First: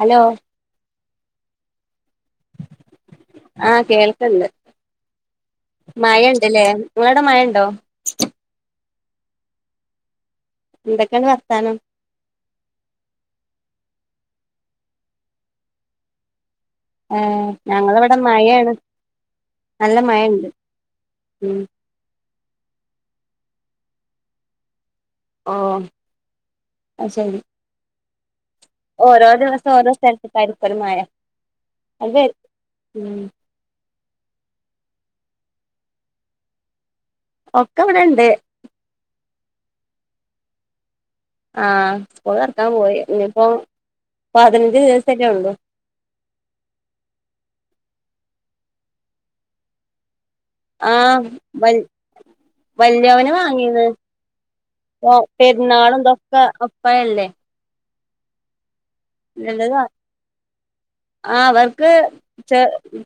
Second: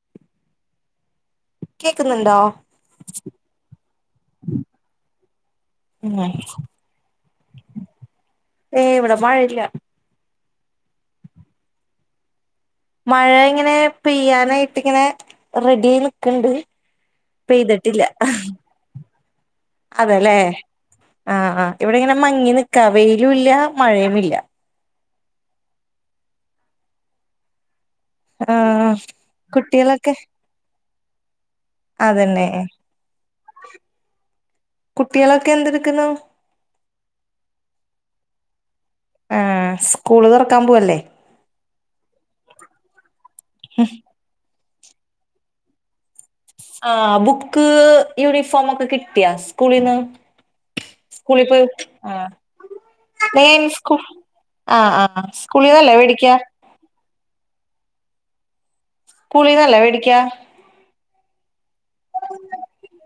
Hello കേക്കുന്നുണ്ടോ ആഹ് ഉം മഴണ്ടല്ലേ നിങ്ങളുടെ മഴണ്ടോ ഏ ഇവിടെ മഴയില്ല എന്തൊക്കെയുണ്ട് വർത്താനം മഴ ഇങ്ങനെ പെയ്യാനായിട്ട്ങ്ങനെ റെഡി ആയി നിക്കണ്ട് ഏ പെയ്തിട്ടില്ല ഞങ്ങളവിടെ മഴയാണ് നല്ല അതെല്ലേ മഴണ്ട് ആഹ് ഉം ആ ഇവിടെ ഇങ്ങനെ മങ്ങി നിക്കാ വെയിലും ഇല്ല മഴയും ഇല്ല ഓ അത് ശരി ആഹ് ഓരോ ദിവസം ഓരോ കുട്ടികളൊക്കെ സ്ഥലത്തക്കാര്ക്കരു മഴ അത് വഴി അതന്നെ ഉം കുട്ടികളൊക്കെ എന്തെടുക്കുന്നു ഒക്കെ ഇവിടെണ്ട് ആ സ്കൂള് തുറക്കാൻ പോവല്ലേ ആഹ്സ്കൂൾ ഇറക്കാൻ പോയി ഇനിപ്പോപതിനഞ്ച് ദിവസല്ലേ ഉള്ളു ആ ബുക്ക് യൂണിഫോം ഒക്കെ കിട്ടിയ സ്കൂളിൽന്ന് ആഹ് വല് വല്യയ അവന് ആഹ് വാങ്ങിയന്ന് സ്കൂ ആഹ് ആഹ് സ്കൂളിന്നല്ലേ പെരുന്നാളുംന്തൊക്ക മേടിക്കാ ഒപ്പായല്ലേ നല്ലതാ സ്കൂളിന്നല്ലേ മേടിക്കാ ആ അവർക്ക് ചെ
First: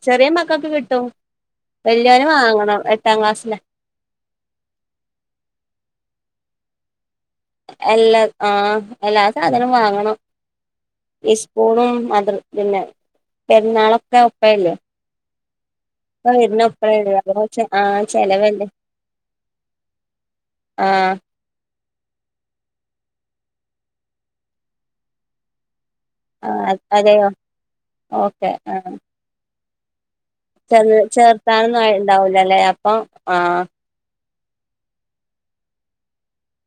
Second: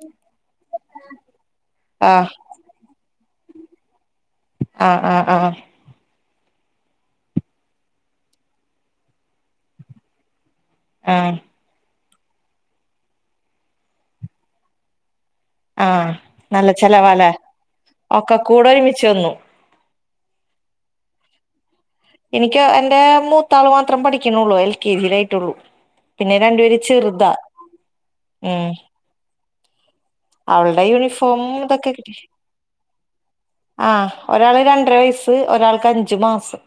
ചെറിയ മക്കൾക്ക് കിട്ടും ആഹ് വല്യനും വാങ്ങണം എട്ടാം ക്ലാസ്സില ആഹ് ആഹ് ആഹ് എല്ലാ ആഹ് എല്ലാ സാധനവും വാങ്ങണം ആഹ് പൂണും അതി പിന്നെ പെരുന്നാളൊക്കെ ഉപ്പല്ലേ ആഹ് ആ നല്ല ഇരുന്നപ്പഴ ചെലവാല്ലേ ആഹ് ഒക്കെ കൂടെ ചെലവല്ലേ ഒരുമിച്ച് വന്നു ആഹ് എനിക്ക് എന്റെ മൂത്താള് മാത്രം പഠിക്കണുള്ളൂ എൽ കെ ജിയുടെ ആയിട്ടുള്ളൂ പിന്നെ ആ രണ്ടുപേര് ചെറുത അതെയോ ഓക്കെ ഉം ച അവളുടെ യൂണിഫോം ചേർത്താനൊന്നും ഇതൊക്കെ കിട്ടി ആയിണ്ടാവൂലല്ലേ അപ്പൊ ആഹ് ആഹ് ഒരാള് രണ്ടര വയസ്സ് ഒരാൾക്ക് അഞ്ച് മാസം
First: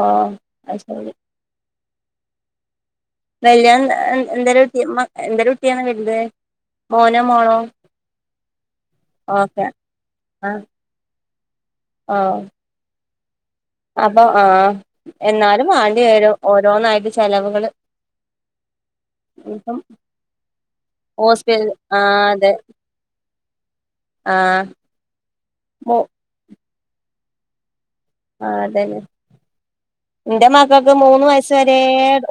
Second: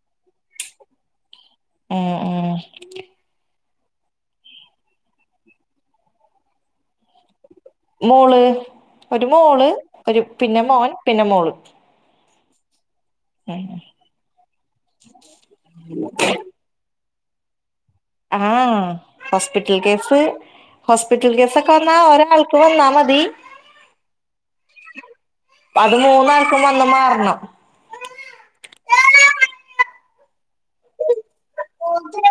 ആഹ് [unintelligible] എഹ് വല്യന് [unintelligible] മോനോ മോളോ മോള് ഒരു ഓക്കെ മോള് ഒരു പിന്നെ മോൻ പിന്നെ മോള് ആഹ് അപ്പൊ ആഹ് എന്നാലും വാണ്ടി വരും ഓരോന്നായിട്ട് ചെലവുകള് ആഹ് ഇപ്പം ഹാസ്പിറ്റൽ കേസ് ഹോസ്പിറ്റൽ കേസൊക്കെ വന്നാ ആ ഒരെ അതെ കാൽക്ക് വന്നാ മതി ആ അത് മോ മൂന്നാൾക്കും വന്ന് മാറണം ആഹ് അതന്നെ ഇന്റെ മക്കൾക്ക് മൂന്ന് വയ ച്ചരേ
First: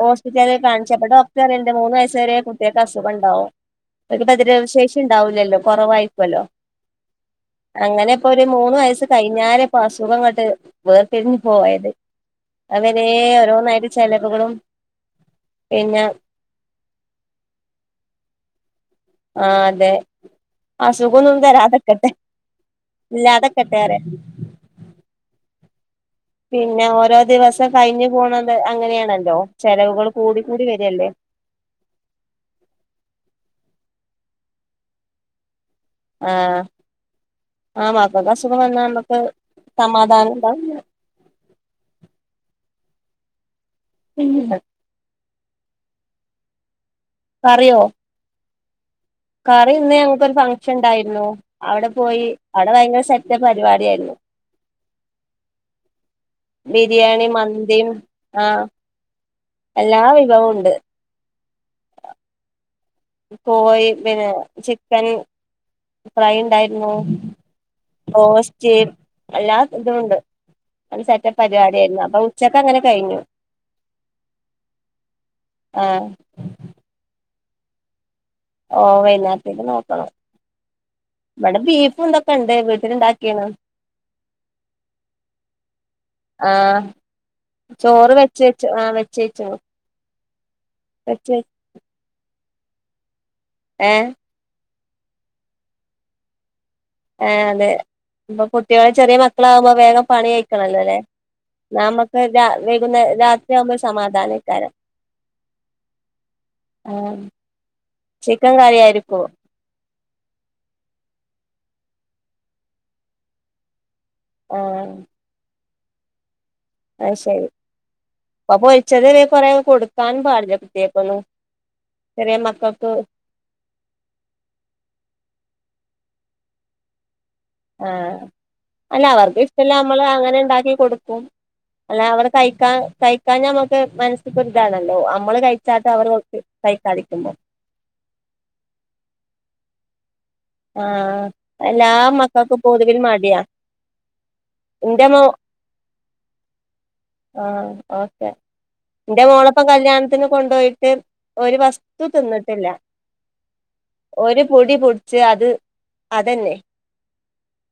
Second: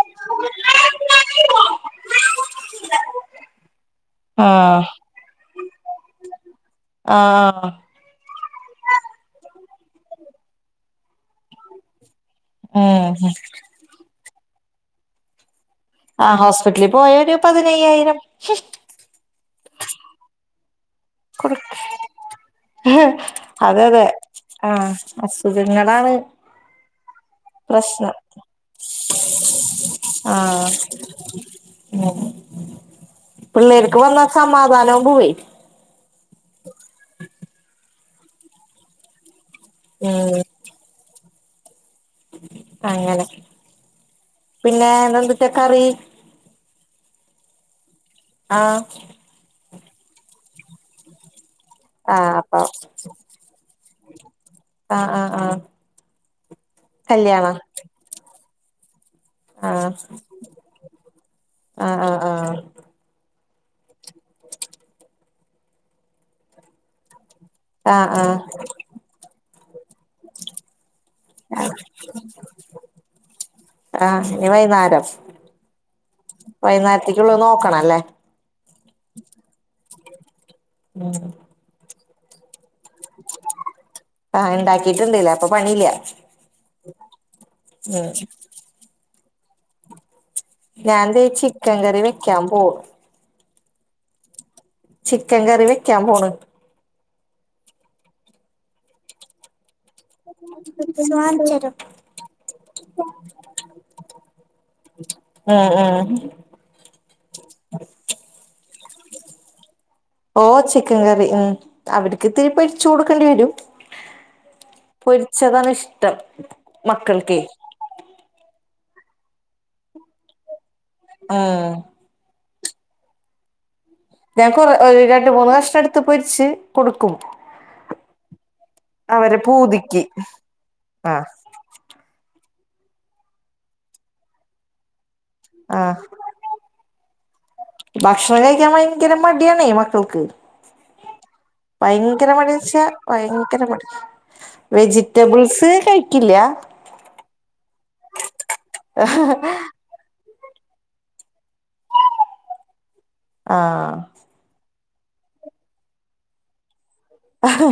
ഹോസ്പിറ്റല കാണിച്ചപ്പ ഡോക്ടർ എറെ മൂന്ന് വയസ് വരെ കുട്ടികൾക്ക് അസുഖംണ്ടാവും ഒരു പ്രതിരോധ ആഹ് ശേഷി ഉണ്ടാവൂലല്ലോ കൊറവായിരിക്കല്ലോ ആഹ് ഇപ്പൊ ഒര് മൂന്ന് വയസ്സ് കഴിഞ്ഞരെ ഇപ്പൊ അസുഖംങ്ങോട്ട് വേർത്തിരിഞ്ഞഞ് പോയത് അവരെ ഉം ഓരോന്നായിട്ട ചെലവുകളും പിന്നെ ആഹ് ഹോസ്പിറ്റലിൽ പോയ ഒരു പതിനയ്യായിരം ആഹ് അതെ അസുഖൊന്നും കൊടു തരാ അതൊക്കട്ടെ ഇല്ലതെക്കട്ടെ അതെ അറെ അതെ ആഹ് അസുഖങ്ങളാണ് പിന്നെ ഓരോ ദിവസം കഴിഞ്ഞു പ്രശ്നം പോണം അങ്ങനെയാണല്ലോ ചെലവുകൾ കൂടി കൂടി ആഹ് വരല്ലേ പിള്ളേർക്ക് വന്ന സമാധാനവും പോയി ആഹ് ആഹ് മാക്കൾക്ക് അസുഖം വന്നാ നമുക്ക് സമാധാനം ഉം ഉണ്ടാ അങ്ങനെ ഇന്നില്ല പിന്നെ ഇന്നെന്തു ട്ട കറി കറിയോ? ആഹ് കറി ഇന്ന് ഞങ്ങക്ക് ഒരു ഫംഗ്ഷൻ ഇണ്ടായിരുന്നു അവിടെ പോയി ആഹ് അപ്പൊ അവിടെ ഭയങ്കര സെറ്റ് പരിപാടിയയിര്ന്നു ആഹ് ആഹ് ആഹ് ബിരിയാണി കല്യാണ മന്തിയും ആഹ് ആഹ് എല്ലാ വിഭവവും ഇണ്ട് ആഹ് ആഹ് ആഹ് കോഴി പിന്നെ ചിക്കൻ ഫ്രൈ ഇണ്ടായിരുന്നു ആഹ് ആഹ് ബ്രോസ്റ്റ് എല്ലാ ഇതുണ്ട് അത് സെറ്റപ്പ് പരിപാടിയായിരുന്നു അപ്പ ഉച്ചക്ക് അങ്ങനെ കഴിഞ്ഞു ആഹ് ഇനി വൈകുന്നേരം ആഹ് വൈകുന്നേരത്തേക്കുള്ള നോക്കണല്ലേ ഓ വൈകുന്നേരത്തെക്ക് നോക്കണം ഉം ഇവിടെ ബീഫ് ഇതൊക്കെ ഇണ്ട് ഉണ്ടാക്കിന്ന് ആഹ് ഇണ്ടാക്കിട്ടുണ്ടല്ലേ അപ്പൊ പണിയില്ല ആഹ് ഉം ചോറ് വെച്ച് വെച്ചു ആഹ് വെച്ചേച്ചു ഞാൻ ദേ ചിക്കൻ കറി വെക്കാൻ പോ എഹ് ചിക്കൻ കറി വെക്കാൻ പോണ് എഹ് അതെ ഇപ്പൊ കുട്ടികള് ചെറിയ മക്കളാവുമ്പോ വേഗം പണി കയ ിക്കണല്ലോല്ലേ ന്നാ നമക്ക് രാ വൈകുന്ന രാത്രിയാവുമ്പോ സമാധാനെക്കാരം അ ആഹ് ആഹ് ചിക്കൻ കറി ആയിരിക്കോ ഓഹ് ചിക്കൻ കറി ഉം അവര്ക്കിത്തിരി പൊരിച്ചു കൊടുക്കേണ്ടി വരും ഓ പൊരിച്ചതാണ് ഇഷ്ടം അഹ് മക്കൾക്കെ ശരി അഹ് പൊരിച്ചത് കൊറെ കൊടുക്കാനും പാടില്ല ഇതേപോലെ ഉം ചെറിയ മക്കൾക്ക്. ഞാൻ കൊറെ രണ്ട് മൂന്ന് കഷ്ണം ഇട്ത്ത് പൊരിച്ച് കൊടുക്കും. ആഹ് അല്ല അവരെ അവർക്ക് ഇഷ്ടല്ല പൂതിക്ക് നമ്മള് അങ്ങനെ ഇണ്ടാക്കി കൊടുക്കും. ആഹ് അല്ല അവർ കഴിക്കാ കഴിക്കാഞാ നമ്മക്ക് മന ഇപ്പൊര് താണല്ലോ അമ്മള് കഴിച്ചാട്ട ആഹ് അവർ കഴിക്കാതിക്കുമ്പം. ഭക്ഷണം കഴിക്കാൻ ഭയങ്കര മടിയാണേ മക്കൾക്ക്. ആഹ് എല്ലാ ഭയങ്കര മക്കൾക്കും മടിയന്ന് വച്ച പൊതുവിൽ മടിയാ ഭയങ്കര മടി. എന്റെ മോ വെജിറ്റബിൾസ് കഴിക്കില്ല. ആഹ് ഓക്കെ എന്റെ മോളൊപ്പെ കല്യാൺ. ത്തിന് കൊണ്ടോയിട്ട് ഒരു വസ്തു തിന്ന്ട്ടില്ല. ആഹ് ഒരു പുടി പുട്ച്ച് അത് അതന്നെ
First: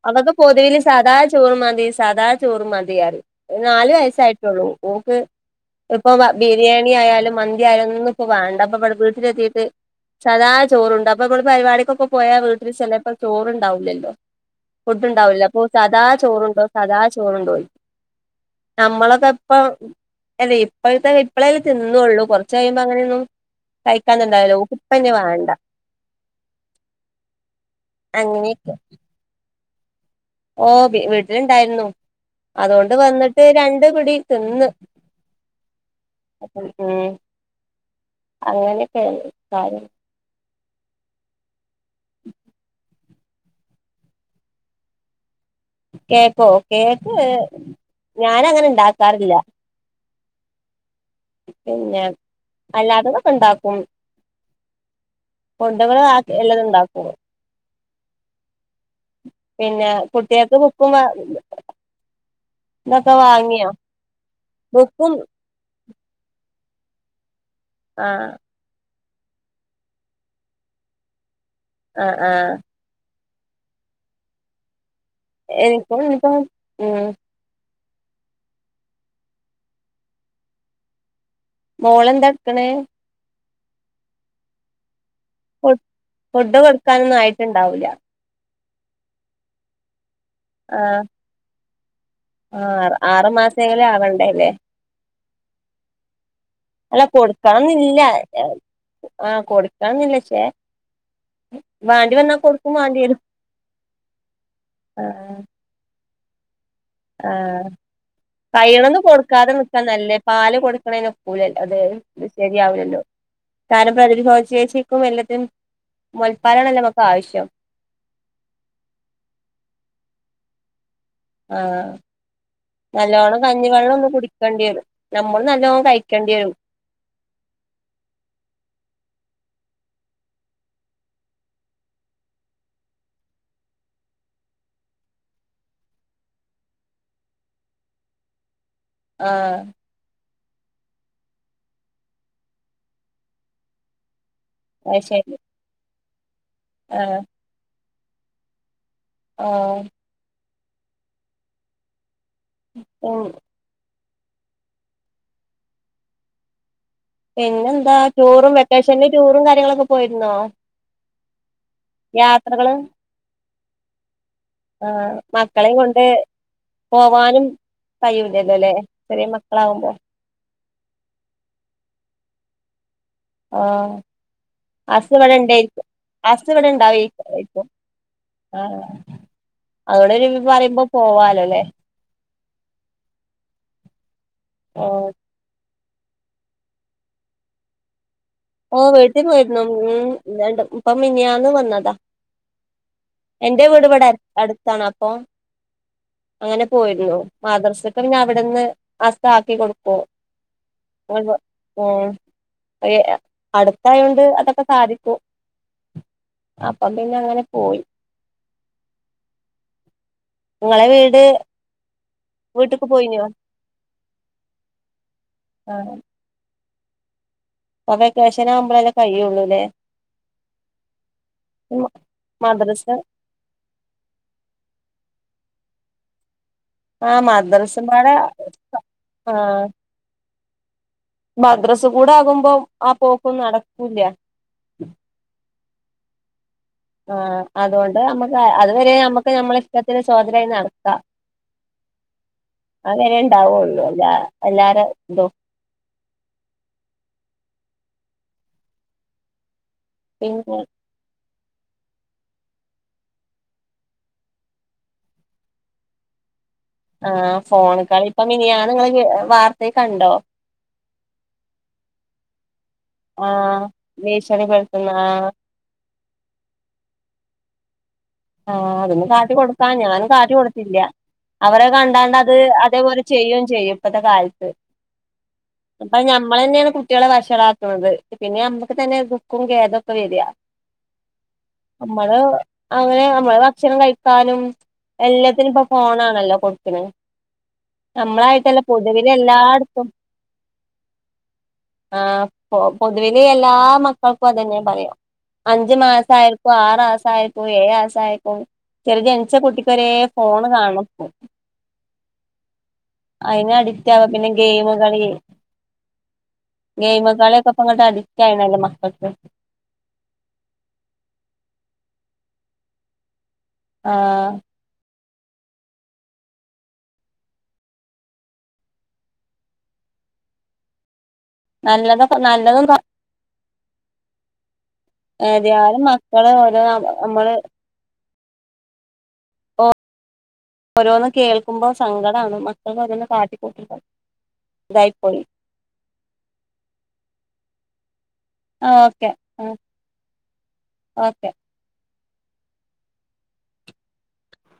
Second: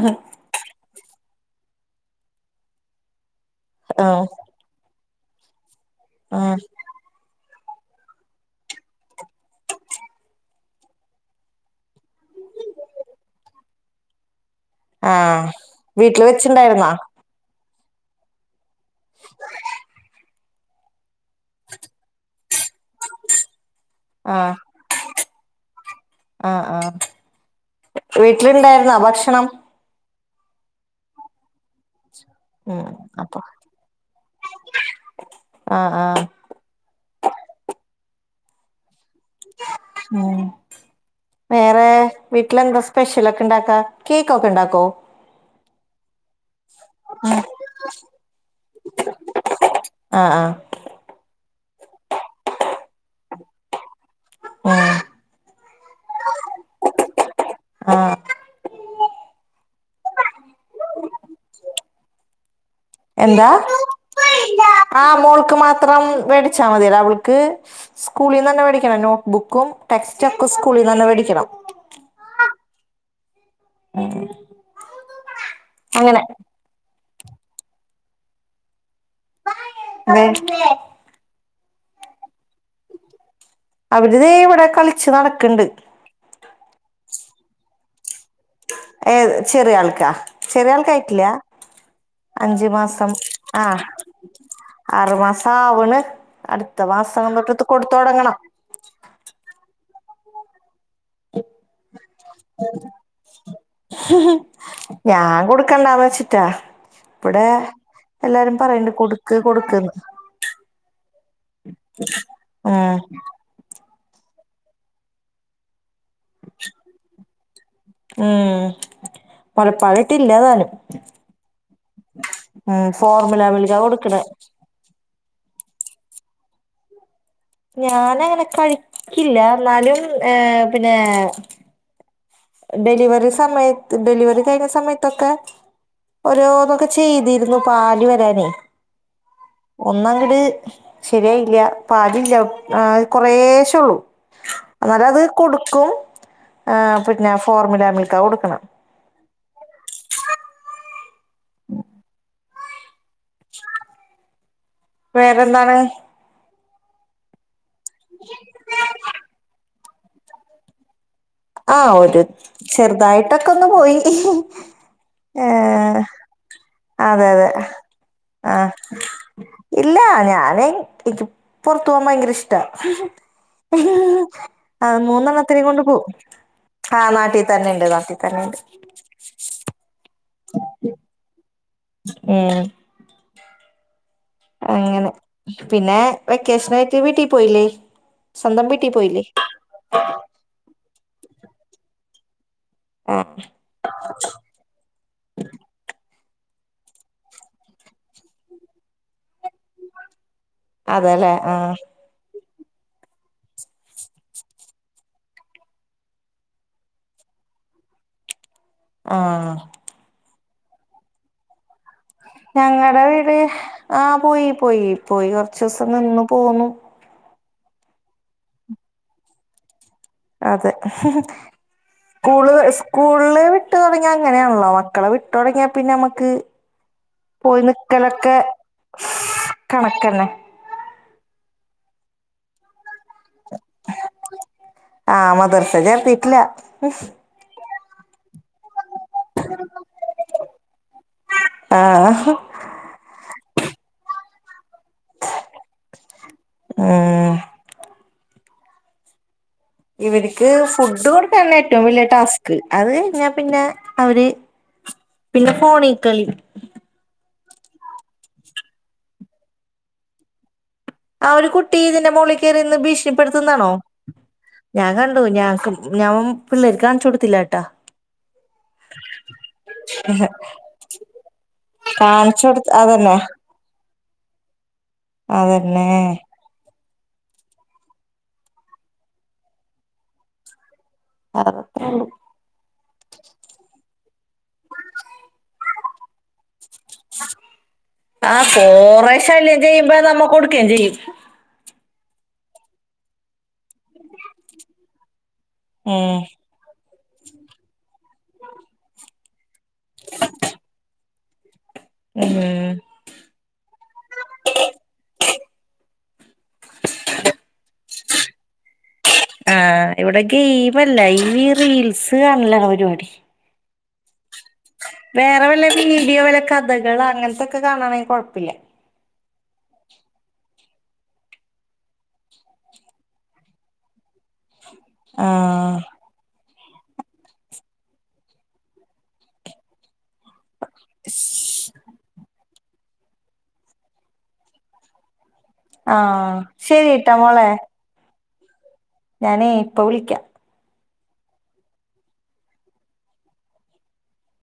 അ പൊതീല് സാദാ ചോറ് മതി. സാദാ ചോറും മതിയറിം നാല് ആഹ് വയസ്സായിട്ടൊള്ളു. ഓക്ക് ഇപ്പൊ ആഹ് ബിരിയാണി ആയാലും മന്തി ആയാലൊന്നും വേണ്ട അപ്പ ഇടെ വീട്ടിലെത്തീട്ട് സാധാ ചോറ്ണ്ട്. അപ്പൊ നമ്മള് പരിപടിക്കൊക്ക പോയാ വീട്ടില് ചെലപ്പം ചോറ് ഇണ്ടാവു ലല്ലോ. ഫുഡ് ഉണ്ടാവൂല. ആഹ് അപ്പൊ സദാ വീട്ടില് ചോറുണ്ടോ വെച്ചിണ്ടായിരുന്നാ സദാ ചോറുണ്ടോയ്ക്കും. നമ്മളൊക്കെ ഇപ്പം. അല്ലെ ഇപ്പഴ്ത്തെ ഇപ്പളെല്ലെ തിന്നൊള്ളു കൊറ്ച്ച് കഴുമ്പ ങ്ങനെയൊന്നും. ആഹ് കഴിക്കാന്നുണ്ടായാലോ ഓക്ക് ഇപ്പ ന്നെ വാണ്ട. ആഹ് ആഹ് അങ്ങനെയൊക്കെ വീട്ടിലുണ്ടായിരുന്നോ ഭക്ഷണം. ഏഹ് വീട്ടിലുണ്ടായിര്ന്നു. ഉം അതുകൊണ്ട് അപ്പൊ വന്നിട്ട് രണ്ട് പിടി തിന്നു. ആഹ് ആഹ് ഉം അങ്ങനെ ഒക്കെ കാര്യം ഉം വേറെ വീട്ടിലെന്താ സ്പെഷ്യലൊക്കെ ഇണ്ടാക്കാ. കേക്കൊക്കെ ഇണ്ടാക്കോ. കേക്കോ കേക്ക് ഞാന് അങ്ങനെ ഇണ്ടാക്കാറില്ല. ആഹ് ആഹ് പിന്നെ അല്ലാത്തതൊക്കെ ഇണ്ടാക്കും. ഉം ഫുഡുകൾ ആക്കി വല്ലതും ഉണ്ടാക്കും. ആഹ് പിന്നെ കുട്ട്യേക്ക് ബുക്കും- ഇതൊക്കെ എന്താ വാങ്ങിയോ ബുക്കും ആഹ് മോൾക്ക് മാത് ത്രം വേടിച്ചാൽ മതിയടാ അവൾക്ക് ആഹ് സ്കൂളിന്നന്നെ മേടിക്കണം നോട്ട്ബുക്കും ടെക്സ്റ്റ് ഒക്കെ സ്കൂളിന്നെന്നെ വേടിക്ക ണം. അഹ് ആഹ്. ഏഹ്. എനിപ്പോമി. [unintelligible] ഉം [unintelligible] മോളെന്താ ഇട്ക്ക്ണ്. അവരിതേയ്. ഇവടെ കളിച്ച് നട. ഫു ഫുഡ് കൊടുക്കാനൊന്നും ആയിറ്റ്ണ്ടാവൂല്ല ഏ ചെറിയ ആൾക്കാ ചെറിയ ആൾക്ക ആഹ് ആയിട്ടില്ല. അഞ്ച് ആഹ് മാസം ആറു ആഹ്. മാസെങ്കിലും ആവണ്ടേല്ലേ ആറുമാസ ആവ്ണ്. അടുത്ത അല്ല മാസആവുമ്പൊത്തും. കൊട്ത്ത് കൊടുക്കണംന്നില്ല തൊടങ്ങണം. ആഹ് കൊടുക്കാന്നില്ലക്ഷേ. വാണ്ടി വന്നാ കൊടുക്കും വാണ്ട്യേരു.. ഹ്ഹ് ഞാൻ കൊടുക്കണ്ട വച്ചിട്ടാ ആഹ് കൈണൊതും കൊടുക്ക് കൊടുക്കാതെ കൊടുക്ക്ന്ന് നിക്കാനല്ലേ പാല് കൊടുക്കണേ നൊക്കൂലല്ലോ അതെ ആഹ് കാരണം പ്രതിരോച്ചേചികും വല്ലത് മുൽപ്പാലണല്ലോ മക്ക് ആവശ്യം മ്ഹ് മൊലപ്പാലറ്റ് ഇല്ലാതാനും ആഹ് നല്ലോണം ഫോർമുല മിൽക്കാ കഞ്ഞിവെള്ളം ഒന്ന് കൊടുക്കണെ കുടി കേണ്ടിത് നമ്മള് നല്ലോം കഴിക്കേണ്ടിം ഞാനങ്ങനെ കഴിക്കില്ല ന്നാലും ഏയേ പിന്നേം ഡലിവറി സമയത് ഡലിവറി കഴിഞ്ഞ സമയതൊക്കെ ഓരോന്നൊക്കെ ചെയ്തിര്ന്നു പാല് വരാനേ ആഹ് ഒന്നങ്കട് ശരിയായില്ല്യ പാൽ ല്ല്യ ആഹ് കൊറെശള്ളൂ അത് എന്നാലത് ശരി കൊടുക്കും ആഹ് പിന്നെ ഫോർമുല മിൽക്കാ കൊടുക്ണെ ആഹ് ഓളുണ്ട് വേറെന്താണ് പിന്നെന്താ ടൂറും വെക്കേഷല് ടൂറും കാര്യങ്ങളൊക്കെ പോയിര് ന്നോ ആഹ് ഒരു ചെറുതായിട്ടൊക്കെ ഒന്ന് പോയി ആഹ് മക്കളിം ഏഹ് കൊണ്ട് അതെ പോവാനും അതെ കഴിയൂലല്ലോ ല്ലേ ആഹ് ചെറിയ മക്കളാവുമ്പോ ഇല്ല ഞാന് ഇക് പൊർത്തു പോവാൻ ഭയങ്കര ഇഷ്ടാ ആഹാ ആഹ് അസ്സ് ബടണ്ട് മൂന്നെണ്ണത്തിനേം കൊണ്ട് പോവും അസ്സ്ഇവിടെണ്ട ആഹ് അവിയിക് നാട്ടി ഇക്കും തന്നെണ്ട് നാട്ടി തന്നെണ്ട് ആഹ് ആഹ് അതോണ്ടൊരു പറയുമ്പോ പോവാലോല്ലേ ഉം ഓ അങ്ങനെ പിന്നെ വെക്കേഷന് ആയിട്ട് വീട്ടിൽ പോയില്ലേ സ്വന്തം ഓ വീട്ടി പോയില്ലേ വീട്ടിൽ പോയിരുന്നു മ്മ്ഹ് രണ്ട് ഇപ്പം മിനിഞാന്ന് വന്നതാ ആ എന്റെ വീട് ഇവിടെത് അടുത്താണ് അപ്പോം അങ്ങനെ പോയിര്ന്നു മാദർസ്ക് പിന്ന അവിടെന്ന് അസ് ആക്കി കൊടുകു വ അതെല്ലേ ആ അടുത്തായോണ്ട് അതൊക്കെ സാധിക്കു അപ്പ പിന്നെ അങ്ങനെ പോയി ആഹ് നിങ്ങളെ വീട് വീട്ട്ക്ക് ഞങ്ങടെ പോയിനോ വീട് ആഹ് പോയി പോയി പോയി ആ കൊറച്ചുസം നിന്ന് പോന്നു പ്പൊ വെക്കേഷനവുമ്പോളല്ലേ കയ്യോള്ളൂലേ അതെ ഹ്ഹ് മദ്രസ കൂള്സ്കൂൾ വ്ള്ള് വിട്ടുടങ്ങിയങ്ങനെയെണ്ല്ലോ. മക്കളെ വിട്ടുടങ്ങിയ പിന്നെമ്മക് ആ പോയി മദ്രസമ്പാടെ നിക്കലൊക്കെ കണക്കന്നെ മദ്രസ് കൂടെ ആകുമ്പോ ആഹ് പോക്കും ന്നടകുല്യ ആഹ് മദർസ് ചേർത്തിട്ടില്ല ആഹ് അതുകൊണ്ട് നമ്മക്ക് അതുവരെ അമ്മക്ക് നമ്മള ഇഷ്ട്ടത്തിന് സ്വാദ്രായി നടക്കാ ആഹ് അങ്ങനെ ഇണ്ടാവുള്ളൂ അല്ലാ എല്ലാരെ ഇതും ഉം ഇവരിക്ക് പിന്നെ ഫുഡ് കൊടുക്കാണേറ്റോം വല്ല്യ ട്ടാസ്ക് അത് [unintelligible] ഞ്ഞാ പിന്ന അവര് പിന്ന ഫോണീക്കളി ആഹ് ഫോണീക്കളി ഇപ്പം മിനിയാന്നിങ്ങള് വാർത്തയിക്കണ്ടോ ആ ഒരു കുട്ടി ഇതിന്റെ മോളീക്കേറിന്ന് ആഹ് ഭീഷണിപ്പെടുത്തുന്നാണോ ഭീഷണിപ്പെടുത്തുന്ന ഞാൻ കണ്ടു ആഹ് ഞാക്ക് ഞാൻ പിള്ളേർക്കാണിച്ചൊടുത്തില്ലാട്ടാ ആഹ് അതൊന്നും കാട്ടി കൊടുക്കാൻ ഞാനും കാട്ടി കൊടുത്തില്ല അവര കണ്ടാണ്ടത് കാണിച്ചു കൊടുത്ത് അതേപോലെ അതന്നെ ചെയ്യോം ചെയ്യും ഇപ്പത്ത കാലത്ത് അതന്നെ ഇപ്പഞ്ഞം മ്മളന്നേണ് കുട്ടികളെ വഷളാക്ണത് പിന്നെ യമ്മക്ക് തന്നെ ദുഃഖും ഖേദൊക്കെ വെരാ. നമ്മള് അങ്ങനെ നമ്മള് ഭക്ഷണം കഴിക്കാനും എല്ലത്തിനും ഇപ്പൊ ഫോണാണല്ലോ കൊടുക്ണെ ആ നമ്മളായിട്ടല്ല കൊറേ പൊതുവിലെല്ലാ ശല്യം ട്ത്തും ചെയ്യുമ്പോ നമ്മ കൊടുക്കുകയും ചെയ്യും ആഹ് പൊ പൊതുവില് യെല്ലാ മക്കൾക്കും അതെന്നെ പറ്യാ അഞ്ച് ഉം മാസാ യോൽക്കും ആറാസായോൽക്കും ഏഴാസാ യോൽക്കും ചെറിയ ജനിച്ച കുട്ടി ക്ക് വരേ ഫോണ് കാണണം ഇപ്പം ഉം അയിന് അടിക്റ്റാവാ. പിന്നെ ഗെയിമ് കളിയേ ഗെയിമ് കളിയൊക്കപ്പങ്ങട്ട് അടിക്റ്റായിണല്ലൊ മക്കക്ക് ആഹ്. ഇവടെ ഗെയിം അല്ല ഈ റീൽസ് കാണലാണ് പരിപാടി. ആഹ് വേറെ വല്ല വീഡിയോ വല്ല കഥകളാ അങ്ങൻത്തൊക്ക കാണാണെ കൊഴപ്പില്ല. നല്ലതൊക്ക നല്ലതൊന്നും കാ ആഹ് ഏതിയാലും മ ക്കള് ഓരോ ന്ന് നമ്മള് ഓരോന്ന് കേൾക്കുമ്പോ സങ്കടാണ് മക്കൾ ഓരോന്ന് കാട്ടിക്കൂട്ടുമ്പം ഇതായിപ്പോയി ആഹ് ശരീട്ടാ മോളെ. ആഹ് ഒ ഞാനേ ഇപ്പ വിളിക്ക്യാ ഓക്കെ